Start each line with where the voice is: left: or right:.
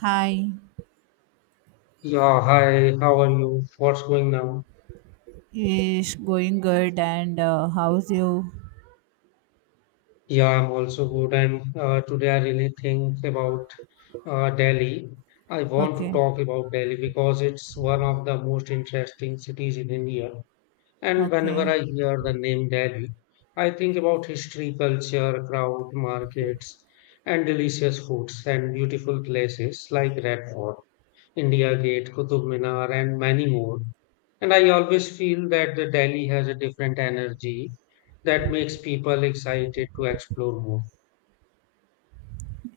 right: Hi,
left: Yeah, hi, how are you? What's going on?
right: is going good and how's you?
left: Yeah, I'm also good. And today I really think about Delhi. I want to
right: Okay,
left: talk about Delhi because it's one of the most interesting cities in India. And whenever
right: okay.
left: I hear the name Delhi, I think about history, culture, crowd, markets, and delicious foods and beautiful places like Red Fort. India Gate, Qutub Minar, and many more. And I always feel that the Delhi has a different energy that makes people excited to explore more.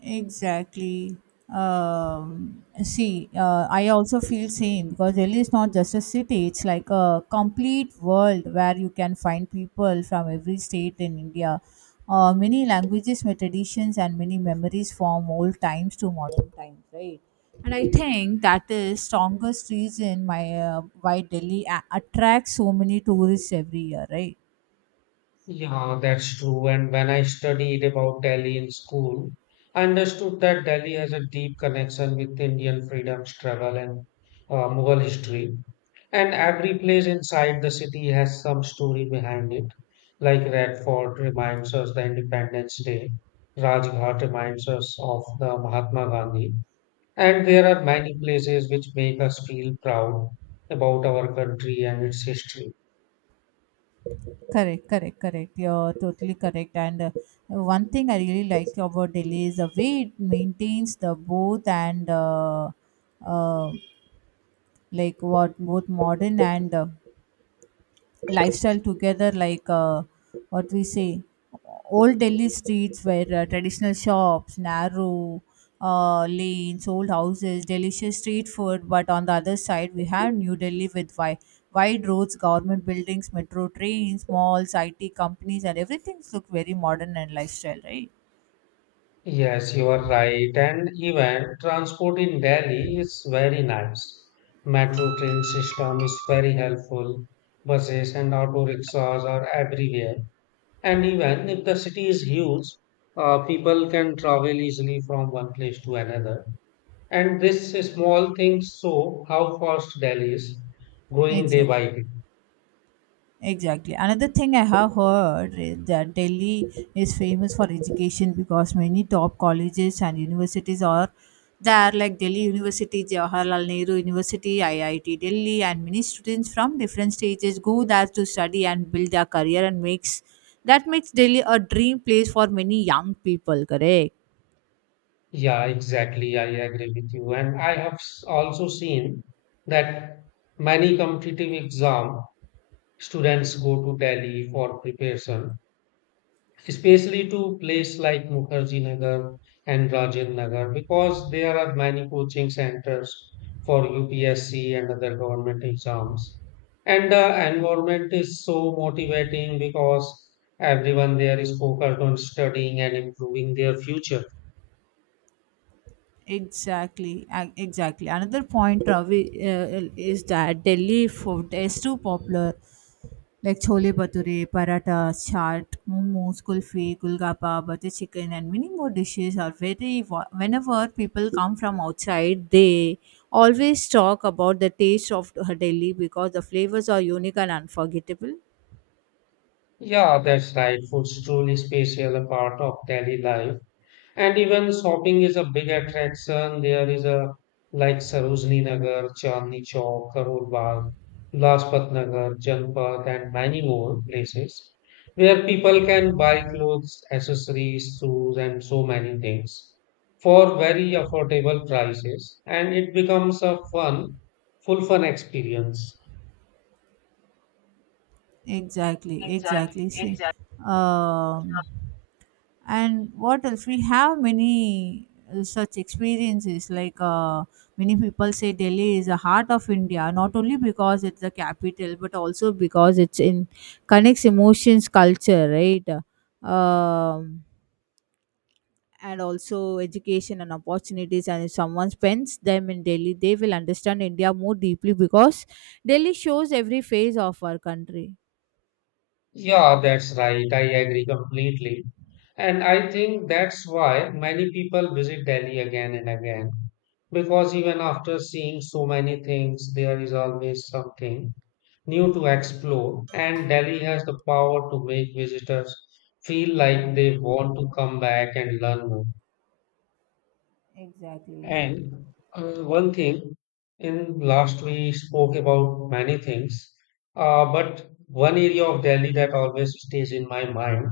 right: Exactly. I also feel same because Delhi is not just a city; it's like a complete world where you can find people from every state in India. Many languages, many traditions, and many memories from old times to modern times, right? And I think that is strongest reason my why attracts so many tourists every year, right?
left: Yeah, that's true. And when I studied about Delhi in school, I understood that Delhi has a deep connection with Indian freedom struggle and Mughal history. And every place inside the city has some story behind it. Like Red Fort reminds us the Independence Day, Rajghat reminds us of the Mahatma Gandhi. And there are many places which make us feel proud about our country and its history.
right: Correct, correct, correct. You're totally correct. And one thing I really like about Delhi is the way it maintains the both and uh, like what both modern and lifestyle together like what we say old Delhi streets were traditional shops, narrow lanes, old houses, delicious street food. But on the other side, we have new Delhi with wide, wide roads, government buildings, metro trains, malls, IT companies, and everything look very modern and lifestyle, right?
left: Yes, you are right. And even transport in Delhi is very nice. Metro train system is very helpful. Buses and auto rickshaws are everywhere. And even if the city is huge, people can travel easily from one place to another. And this small things show how fast Delhi is growing day
right: Exactly,
left: by day.
right: exactly. Another thing I have heard is that Delhi is famous for education because many top colleges and universities are there, like Delhi University, Jawaharlal Nehru University, IIT Delhi, and many students from different stages go there to study and build their career, and makes that makes Delhi a dream place for many young people. Correct.
left: Yeah, exactly. I agree with you. And I have also seen that many competitive exams Students go to Delhi for preparation, especially to places like Mukherjee Nagar and Rajen Nagar, because there are many coaching centers for UPSC and other government exams. And the environment is so motivating because everyone there is focused on studying and improving their future.
right: Exactly. Another point, Ravi, is that Delhi food is too popular. Like chole bhature, parathas, chaat, momos, kulfi, gulgappa, butter chicken, and many more dishes are Whenever people come from outside, they always talk about the taste of Delhi because the flavors are unique and unforgettable.
left: Yeah, that's right. Food's truly special a part of daily life. And even shopping is a big attraction. There is a like Sarojini Nagar, Chandni Chowk, Karol Bagh, Lajpat Nagar, Janpat, and many more places where people can buy clothes, accessories, shoes, and so many things for very affordable prices. And it becomes a fun, full fun experience.
right: Exactly, exactly. Um, and what else, we have many such experiences. Many people say Delhi is the heart of India, not only because it's the capital but also because it's in connects emotions, culture, right? um, and also education and opportunities. And if someone spends them in Delhi, they will understand India more deeply because Delhi shows every phase of our country.
left: Yeah, that's right. I agree completely. And I think that's why many people visit Delhi again and again. Because even after seeing so many things, there is always something new to explore. And Delhi has the power to make visitors feel
right: Okay,
left: like they want to come back and learn more.
right: exactly.
left: And one thing, in last we spoke about many things, but one area of Delhi that always stays in my mind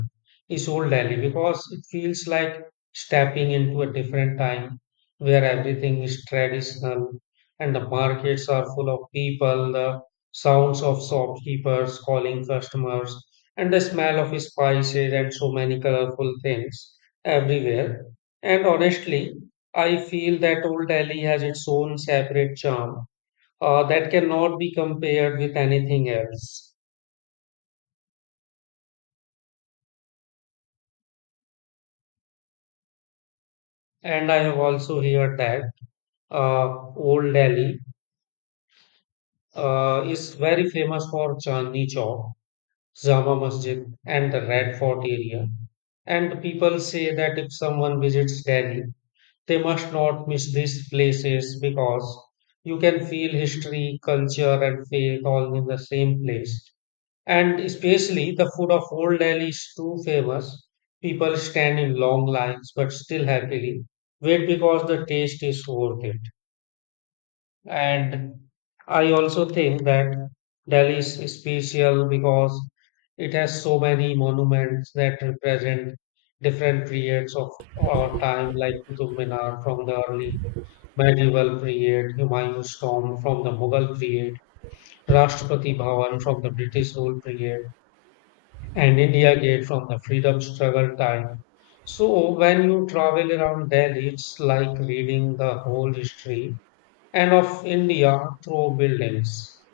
left: is old Delhi because it feels like stepping into a different time where everything is traditional and the markets are full of people, the sounds of shopkeepers calling customers, and the smell of spices and so many colorful things everywhere. And honestly, I feel that Old Delhi has its own separate charm that cannot be compared with anything else. And I have also heard that Old Delhi is very famous for Chandni Chowk, Jama Masjid, and the Red Fort area. And people say that if someone visits Delhi, they must not miss these places because you can feel history, culture, and faith all in the same place. And especially the food of Old Delhi is too famous. People stand in long lines but still happily wait because the taste is worth it. And I also think that Delhi is special because it has so many monuments that represent different periods of our time, like Qutub Minar from the early medieval period, Humayun's tomb from the Mughal period, Rashtrapati Bhavan from the British rule period and India Gate from the freedom struggle time. So when you travel around Delhi, it's like reading the whole history and of India through buildings.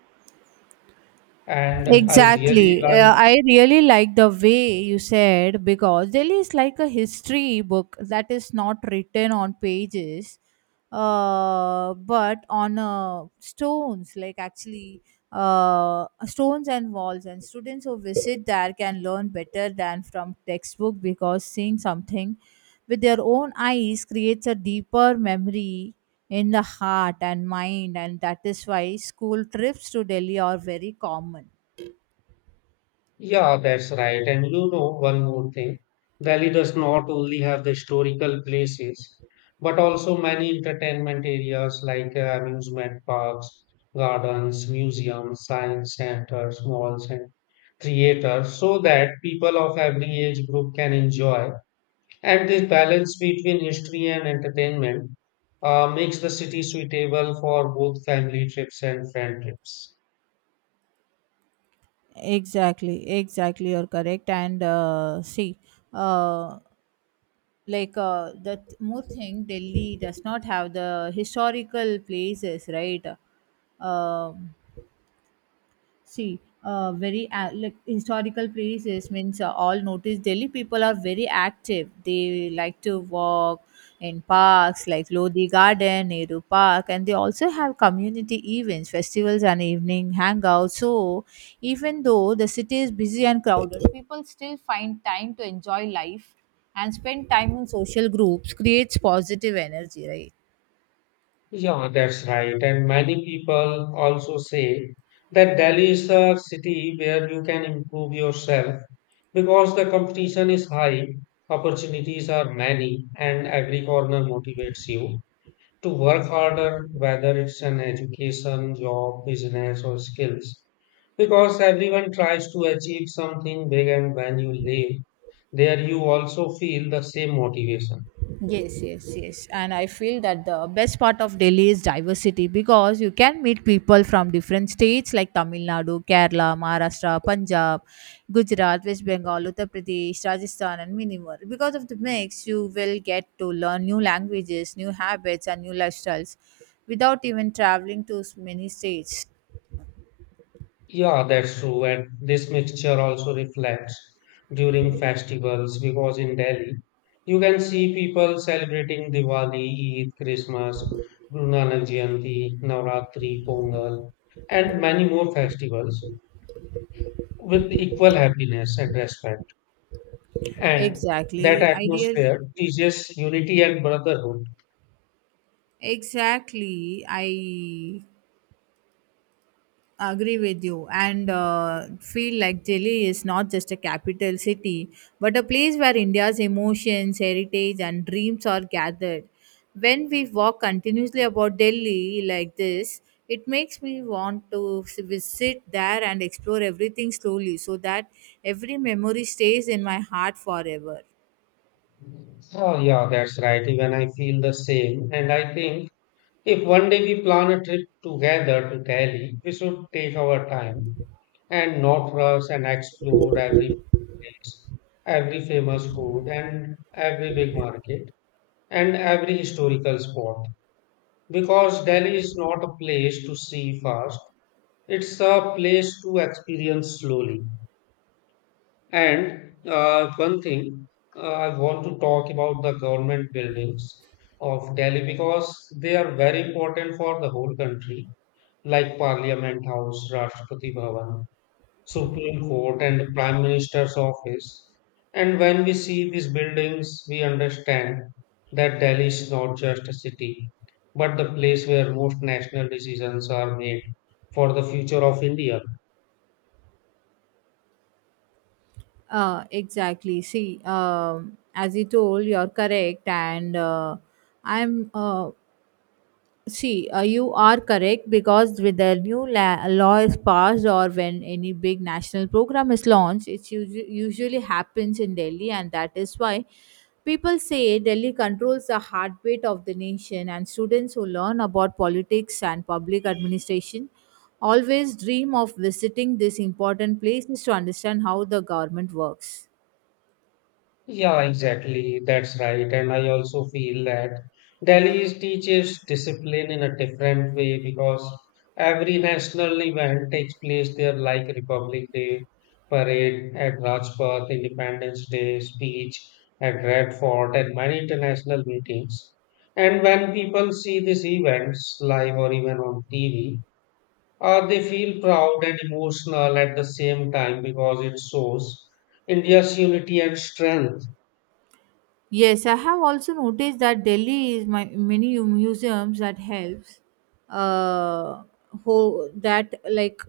left: And I really
right: Exactly.
left: like,
right: I really like the way you said, because Delhi is like a history book that is not written on pages, but on stones. Like, actually, stones and walls. And students who visit there can learn better than from textbook because seeing something with their own eyes creates a deeper memory in the heart and mind. And that is why school trips to Delhi are very common.
left: yeah, that's right. And you know, one more thing, Delhi does not only have the historical places, but also many entertainment areas like amusement parks, gardens, museums, science centers, malls, and creator so that people of every age group can enjoy. And this balance between history and entertainment makes the city suitable for both family trips and friend trips.
right: Exactly, exactly, you're correct. And uh, see uh, like uh, the th- more thing, Delhi does not have the historical places, right? Um like, historical places means, all notice Delhi people are very active. They like to walk in parks like Lodi Garden, Nehru Park, and they also have community events, festivals, and evening hangouts. So, even though the city is busy and crowded, people still find time to enjoy life and spend time in social groups. Creates positive energy, right?
left: Yeah, that's right. And many people also say that Delhi is a city where you can improve yourself because the competition is high, opportunities are many, and every corner motivates you. To work harder, whether it's an education, job, business, or skills. Because everyone tries to achieve something big, and when you live there, you also feel the same motivation.
right: Yes, yes, yes. And I feel that the best part of Delhi is diversity because you can meet people from different states like Tamil Nadu, Kerala, Maharashtra, Punjab, Gujarat, West Bengal, Uttar Pradesh, Rajasthan, and many more. Because of the mix, you will get to learn new languages, new habits, and new lifestyles without even traveling to many states.
left: Yeah, that's true. And this mixture also reflects during festivals because in Delhi, you can see people celebrating Diwali, Eid, Christmas, Guru Nanak Jayanti, Navratri, Pongal, and many more festivals. With equal happiness and respect. And that
right: Exactly. Ideal.
left: atmosphere teaches unity and brotherhood.
right: Exactly. I agree with you, and feel like Delhi is not just a capital city, but a place where India's emotions, heritage, and dreams are gathered. When we walk continuously about Delhi like this, it makes me want to visit there and explore everything slowly so that every memory stays in my heart forever.
left: Oh, yeah, that's right. Even I feel the same. And I think if one day we plan a trip together to Delhi, we should take our time and not rush and explore every place, every famous food, and every big market, and every historical spot. Because Delhi is not a place to see fast. It's a place to experience slowly. And one thing, I want to talk about the government buildings of Delhi because they are very important for the whole country, like Parliament House, Rashtrapati Bhavan, Supreme Court, and Prime Minister's Office. And when we see these buildings, we understand that Delhi is not just a city, but the place where most national decisions are made for the future of India.
right: Exactly. As you told, you're correct, and I'm uh, you are correct. Because with the new law is passed or when any big national program is launched, it usually happens in Delhi, and that is why people say Delhi controls the heartbeat of the nation. And students who learn about politics and public administration always dream of visiting these important places to understand how the government works.
left: Yeah, exactly. That's right. And I also feel that Delhi teaches discipline in a different way because every national event takes place there, like Republic Day parade at Rajpath, Independence Day speech at Red Fort, and many international meetings. And when people see these events live or even on TV, they feel proud and emotional at the same time because it shows India's unity and strength.
right: Yes, I have also noticed that Delhi is my many museums that helps. Uh, that, like,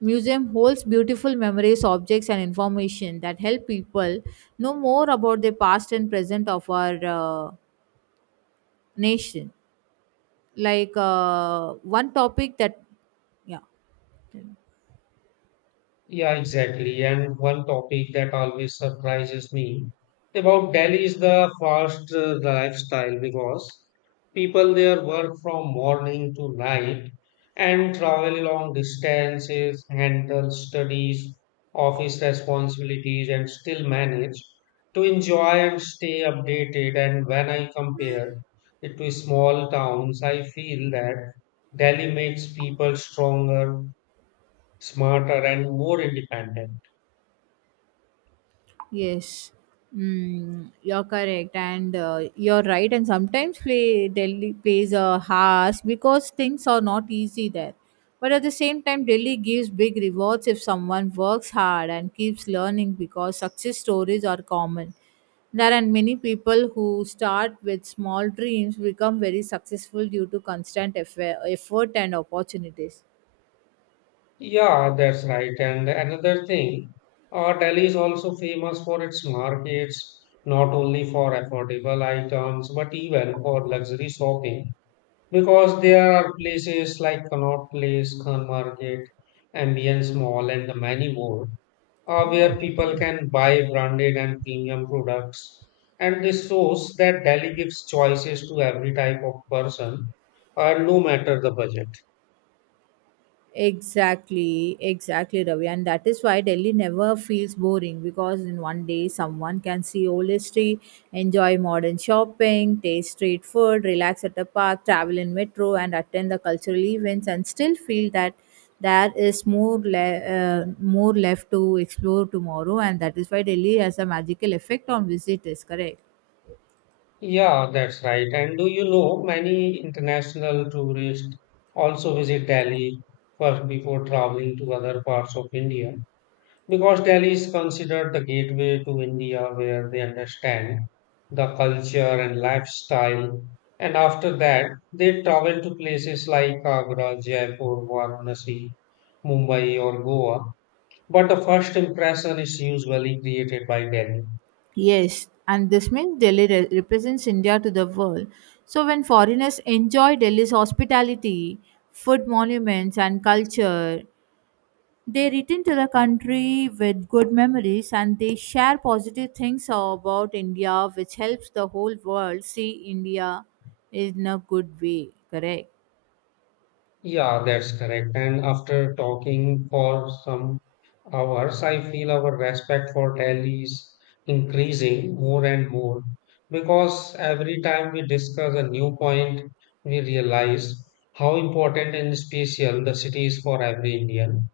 right: museum holds beautiful memories, objects, and information that help people know more about the past and present of our nation. One topic that, yeah.
left: Yeah, exactly. And one topic that always surprises me about Delhi is the fast lifestyle because people there work from morning to night and travel long distances, handle studies, office responsibilities, and still manage to enjoy and stay updated. And when I compare it to small towns, I feel that Delhi makes people stronger smarter and more independent.
right: Yes, you're correct, and you're right. And sometimes play Delhi plays a harsh because things are not easy there. But at the same time, Delhi gives big rewards if someone works hard and keeps learning, because success stories are common. There are many people who start with small dreams, become very successful due to constant effort and opportunities.
left: Yeah, that's right. And another thing, Delhi is also famous for its markets, not only for affordable items, but even for luxury shopping. Because there are places like Connaught Place, Khan Market, Ambience Mall, and many more, where people can buy branded and premium products. And this shows that Delhi gives choices to every type of person, no matter the budget.
right: Exactly, exactly, Ravi. And that is why Delhi never feels boring, because in one day someone can see old history, enjoy modern shopping, taste street food, relax at a park, travel in metro, and attend the cultural events, and still feel that there is more left to explore tomorrow. And that is why Delhi has a magical effect on visitors. Correct.
left: Yeah, that's right. And do you know many international tourists also visit Delhi first before traveling to other parts of India? Because Delhi is considered the gateway to India where they understand the culture and lifestyle. And after that, they travel to places like Agra, Jaipur, Varanasi, Mumbai, or Goa. But the first impression is usually created by Delhi.
right: Yes, and this means Delhi represents India to the world. So when foreigners enjoy Delhi's hospitality, food, monuments, and culture, they return to the country with good memories and they share positive things about India, which helps the whole world see India in a good way. Correct.
left: Yeah, that's correct. And after talking for some hours, I feel our respect for Delhi is increasing more and more because every time we discuss a new point, we realize how important and special the city is for every Indian.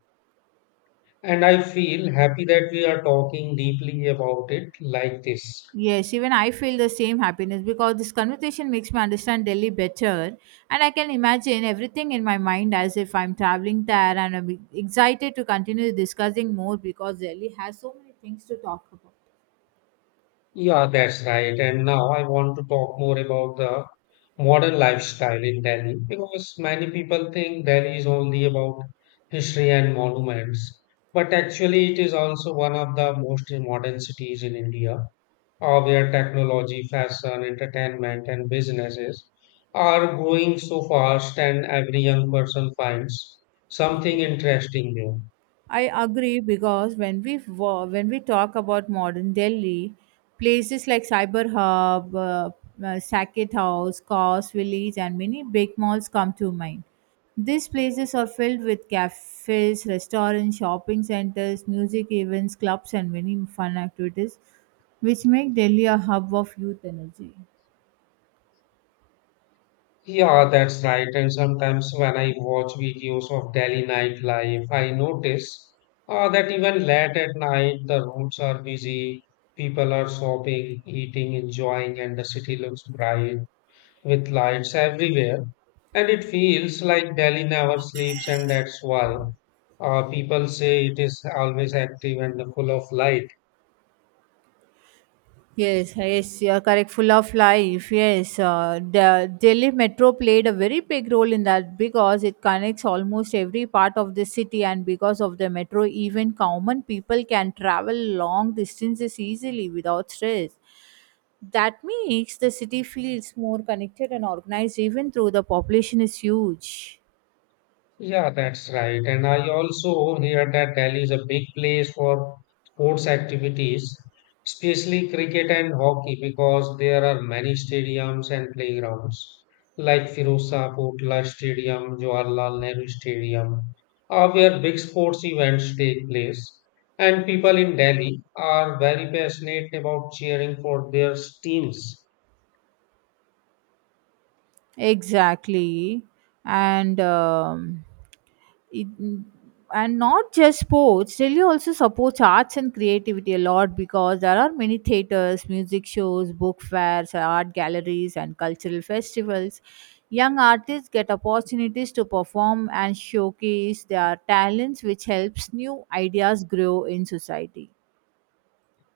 left: And I feel happy that we are talking deeply about it like this.
right: Yes, even I feel the same happiness because this conversation makes me understand Delhi better, and I can imagine everything in my mind as if I'm traveling there, and I'm excited to continue discussing more because Delhi has so many things to talk about.
left: Yeah, that's right. And now I want to talk more about the modern lifestyle in Delhi because many people think Delhi is only about history and monuments, but actually, it is also one of the most modern cities in India, where technology, fashion, entertainment, and businesses are growing so fast, and every young person finds something interesting there.
right: I agree because when we talk about modern Delhi, places like Cyber Hub, Saket House, Cos Village, and many big malls come to mind. These places are filled with cafes, restaurants, shopping centers, music events, clubs, and many fun activities, which make Delhi a hub of youth energy.
left: Yeah, that's right. And sometimes when I watch videos of Delhi nightlife, I notice that even late at night, the roads are busy, people are shopping, eating, enjoying, and the city looks bright with lights everywhere. And it feels like Delhi never sleeps, and that's why people say it is always active and full of life.
right: Yes, yes, you are correct. Full of life. Yes, the Delhi Metro played a very big role in that because it connects almost every part of the city, and because of the metro, even common people can travel long distances easily without stress. That makes the city feels more connected and organized, even though the population is huge.
left: Yeah, that's right. And I also hear that Delhi is a big place for sports activities, especially cricket and hockey, because there are many stadiums and playgrounds like Firoza Kotla Stadium, Jawaharlal Nehru Stadium, where big sports events take place. And people in Delhi are very passionate about cheering for their teams.
right: Exactly. And um, it, and not just sports, Delhi also supports arts and creativity a lot, because there are many theaters, music shows, book fairs, art galleries, and cultural festivals. Young artists get opportunities to perform and showcase their talents, which helps new ideas grow in society.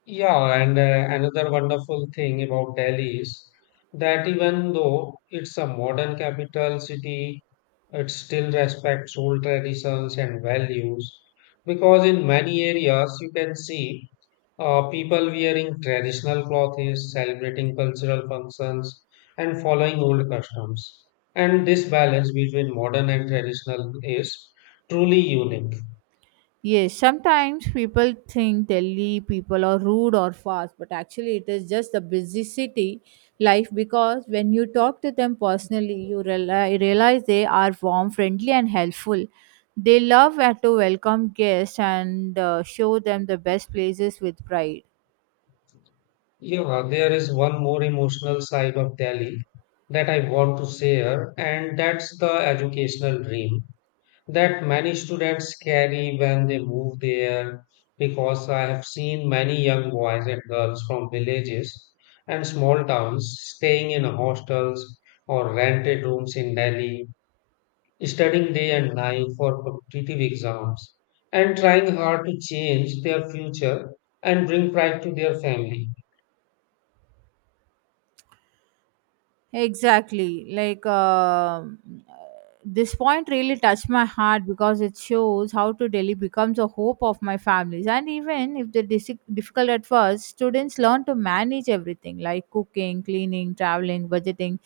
left: Yeah, and another wonderful thing about Delhi is that even though it's a modern capital city, it still respects old traditions and values. Because in many areas, you can see people wearing traditional clothes, celebrating cultural functions, and following old customs. And this balance between modern and traditional is truly unique.
right: Yes, sometimes people think Delhi people are rude or fast, but actually it is just the busy city life, because when you talk to them personally, you realize they are warm, friendly, and helpful. They love to welcome guests and show them the best places with pride.
left: Yeah, there is one more emotional side of Delhi that I want to share, and that's the educational dream that many students carry when they move there. Because I have seen many young boys and girls from villages and small towns staying in hostels or rented rooms in Delhi, studying day and night for competitive exams, and trying hard to change their future and bring pride to their family.
right: Exactly. This point really touched my heart because it shows how Delhi becomes a hope of my families. And even if difficult at first, students learn to manage everything, like cooking, cleaning, traveling, budgeting.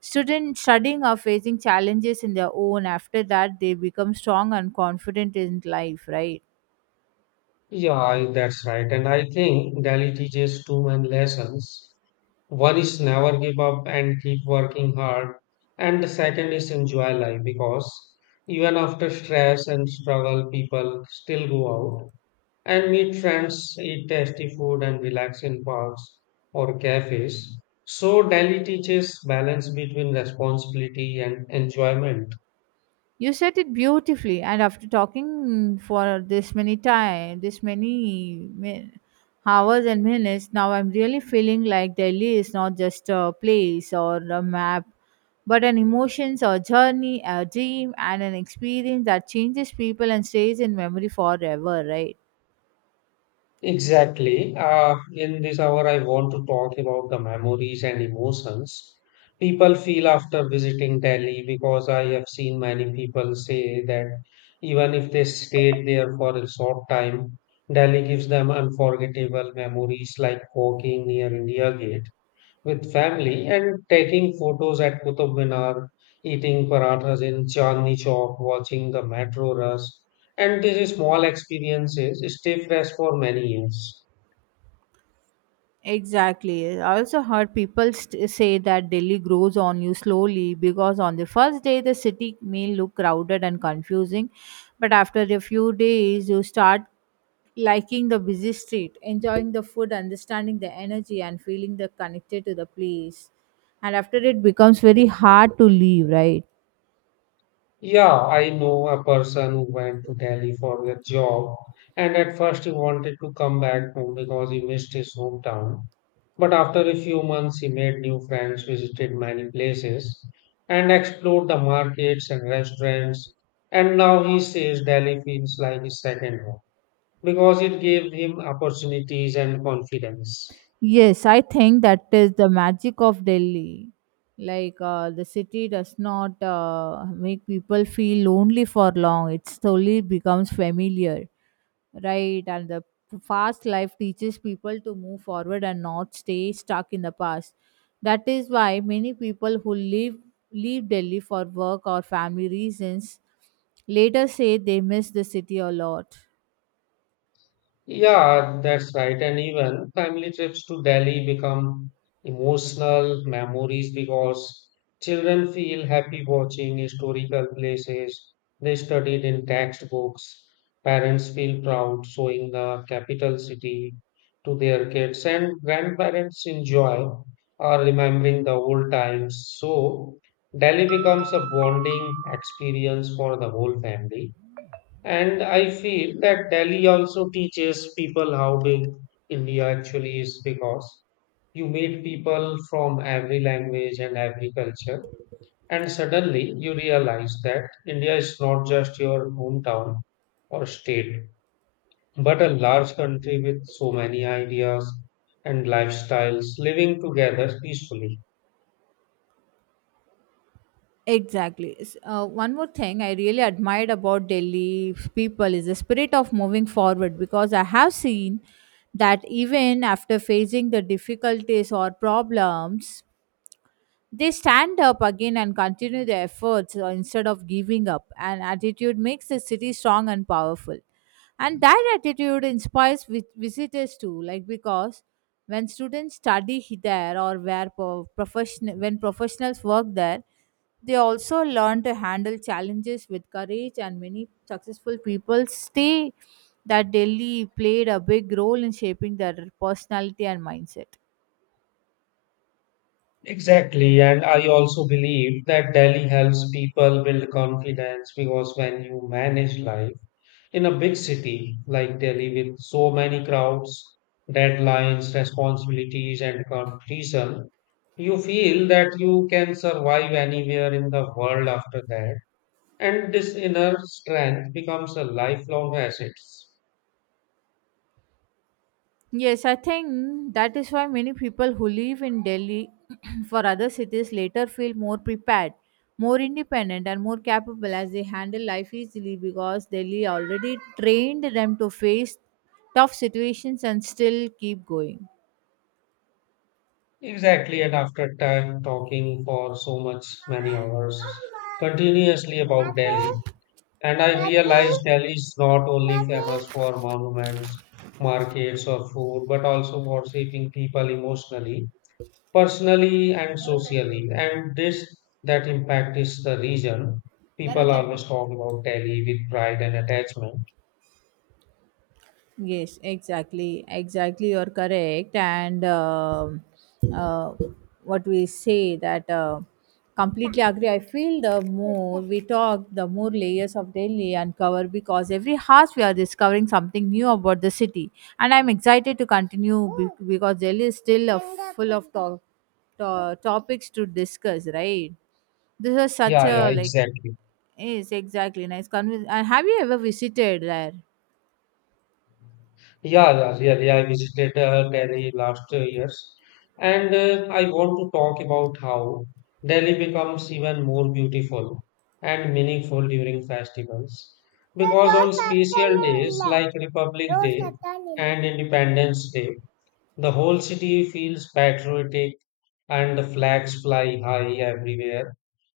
right: Students studying are facing challenges in their own. After that, they become strong and confident in life, right?
left: Yeah, that's right. And I think Delhi teaches two main lessons. One is never give up and keep working hard. And the second is enjoy life because even after stress and struggle, people still go out and meet friends, eat tasty food, and relax in parks or cafes. So, Delhi teaches balance between responsibility and enjoyment.
right: You said it beautifully, and after talking for this many time, hours and minutes, now I'm really feeling like Delhi is not just a place or a map, but an emotions or journey, a dream, and an experience that changes people and stays in memory forever, right?
left: Exactly. In this hour, I want to talk about the memories and emotions people feel after visiting Delhi because I have seen many people say that even if they stayed there for a short time, Delhi gives them unforgettable memories like walking near India Gate with family and taking photos at Qutub Minar, eating parathas in Chandni Chowk, watching the metro rush. And these small experiences stay fresh for many years.
right: Exactly. I also heard people say that Delhi grows on you slowly, because on the first day the city may look crowded and confusing, but after a few days you start liking the busy street, enjoying the food, understanding the energy, and feeling the connected to the place. And after it becomes very hard to leave, right?
left: Yeah, I know a person who went to Delhi for their job, and at first he wanted to come back home because he missed his hometown. But after a few months, he made new friends, visited many places, and explored the markets and restaurants. And now he says Delhi feels like his second home because it gave him opportunities and confidence.
right: Yes, I think that is the magic of Delhi. The city does not make people feel lonely for long. It slowly becomes familiar, right? And the fast life teaches people to move forward and not stay stuck in the past. That is why many people who leave Delhi for work or family reasons later say they miss the city a lot.
left: Yeah, that's right. And even family trips to Delhi become emotional memories because children feel happy watching historical places they studied in textbooks. Parents feel proud showing the capital city to their kids, and grandparents enjoy or remembering the old times. So, Delhi becomes a bonding experience for the whole family. And I feel that Delhi also teaches people how big India actually is because you meet people from every language and every culture, and suddenly you realize that India is not just your hometown or state, but a large country with so many ideas and lifestyles living together peacefully.
right: Exactly. One more thing I really admired about Delhi people is the spirit of moving forward, because I have seen that even after facing the difficulties or problems, they stand up again and continue their efforts instead of giving up. And attitude makes the city strong and powerful, and that attitude inspires visitors too. Like, because when students study there, or where pro- profession when professionals work there, they also learn to handle challenges with courage, and many successful people say that Delhi played a big role in shaping their personality and mindset.
left: Exactly, and I also believe that Delhi helps people build confidence because when you manage life, in a big city like Delhi, with so many crowds, deadlines, responsibilities, and competition, you feel that you can survive anywhere in the world after that. And this inner strength becomes a lifelong asset.
right: Yes, I think that is why many people who live in Delhi for other cities later feel more prepared, more independent, and more capable, as they handle life easily because Delhi already trained them to face tough situations and still keep going.
left: Exactly, and after time talking for so much many hours continuously about Delhi, and I realized Delhi is not only famous for monuments, markets, or food, but also for shaping people emotionally, personally, and socially. And this that impact is the reason people always talk about Delhi with pride and attachment.
right: Yes, exactly, exactly. You're correct, and uh, what we say that completely agree. I feel the more we talk, the more layers of Delhi uncover, because every house we are discovering something new about the city, and I'm excited to continue because Delhi is still full of talk topics to discuss, right? This is such
left: Yeah, yeah,
right: a like.
left: exactly.
right: Yes, exactly, nice and have you ever visited there?
left: Yeah, yeah, I visited Delhi last years, and I want to talk about how Delhi becomes even more beautiful and meaningful during festivals. Because on special days like Republic Day and Independence Day, the whole city feels patriotic and the flags fly high everywhere.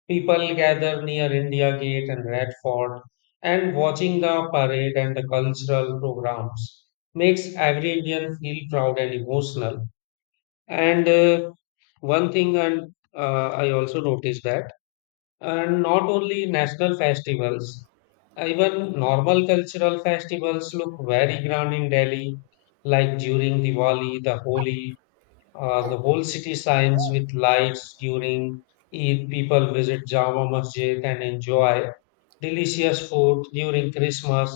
left: People gathered near India Gate and Red Fort, and watching the parade and the cultural programs makes every Indian feel proud and emotional. And one thing and I also noticed that, and not only national festivals, even normal cultural festivals look very grand in Delhi, like during Diwali, the Holi, the whole city shines with lights during Eid. People visit Jama Masjid and enjoy delicious food during Christmas.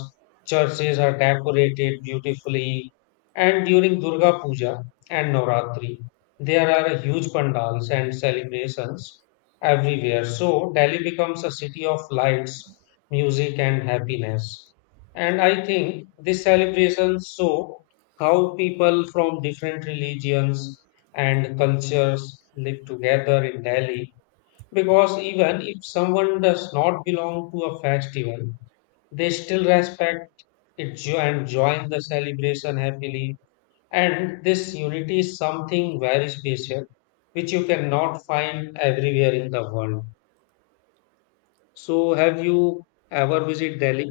left: Churches are decorated beautifully, and during Durga Puja and Navratri, there are huge pandals and celebrations everywhere. So Delhi becomes a city of lights, music, and happiness. And I think these celebrations show how people from different religions and cultures live together in Delhi because even if someone does not belong to a festival, they still respect it and join the celebration happily. And this unity is something very special, which you cannot find everywhere in the world. So, have you ever visited Delhi?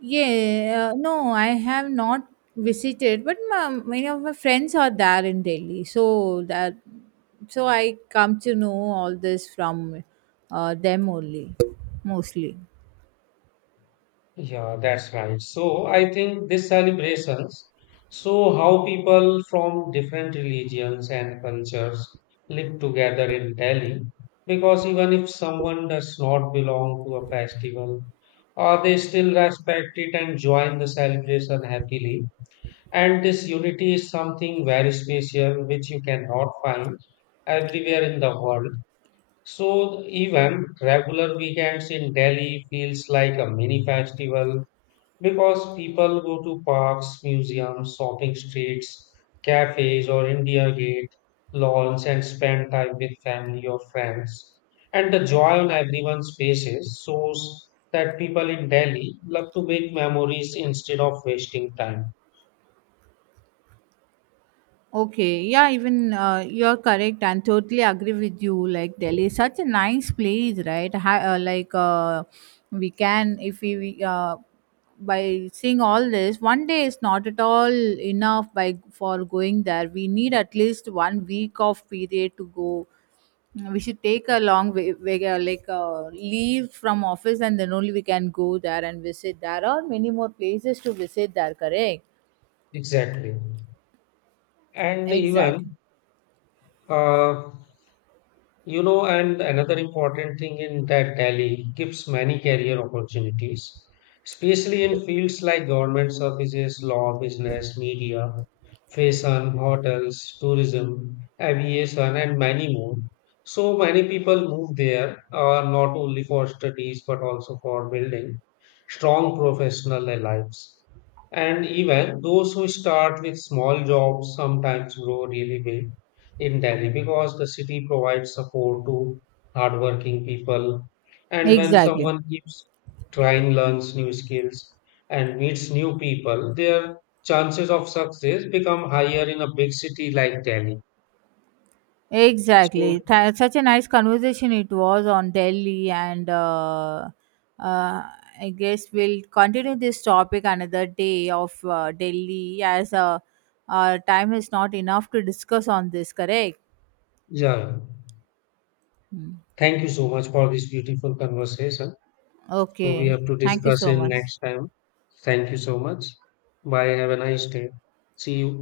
right: Yeah, no, I have not visited, but many of my friends are there in Delhi, so that, so I come to know all this from them only, mostly.
left: Yeah, that's right. So I think these celebrations show how people from different religions and cultures live together in Delhi. Because even if someone does not belong to a festival, they still respect it and join the celebration happily. And this unity is something very special, which you cannot find everywhere in the world. So even regular weekends in Delhi feels like a mini festival because people go to parks, museums, shopping streets, cafes, or India Gate lawns and spend time with family or friends. And the joy on everyone's faces shows that people in Delhi love to make memories instead of wasting time.
right: Okay, yeah, even you're correct and totally agree with you. Like, Delhi is such a nice place, right? Ha- like we can, if we we, By seeing all this, one day is not at all enough by for going there. We need at least one week of period to go. We should take a long way, leave from office, and then only we can go there and visit. There are many more places to visit there. Correct?
left: Exactly. And even
right: Exactly.
left: uh, You know, and another important thing in that Delhi gives many career opportunities, especially in fields like government services, law, business, media, fashion, hotels, tourism, aviation, and many more. So many people move there, not only for studies but also for building strong professional lives. And even those who start with small jobs sometimes grow really big in Delhi because the city provides support to hardworking people. And when
right: Exactly.
left: someone keeps trying, learns new skills, and meets new people, their chances of success become higher in a big city like Delhi. So,
right: Exactly. Such a nice conversation it was on Delhi, and uh, I guess we'll continue this topic another day of Delhi, as time is not enough to discuss on this, correct?
left: yeah,
right: Mm.
left: thank you so much for this beautiful conversation. So, we
right: Okay.
left: have to
right: Thank you
left: discuss
right: so
left: in
right: much.
left: next time. Thank you so much. Bye. Have a nice day. See you.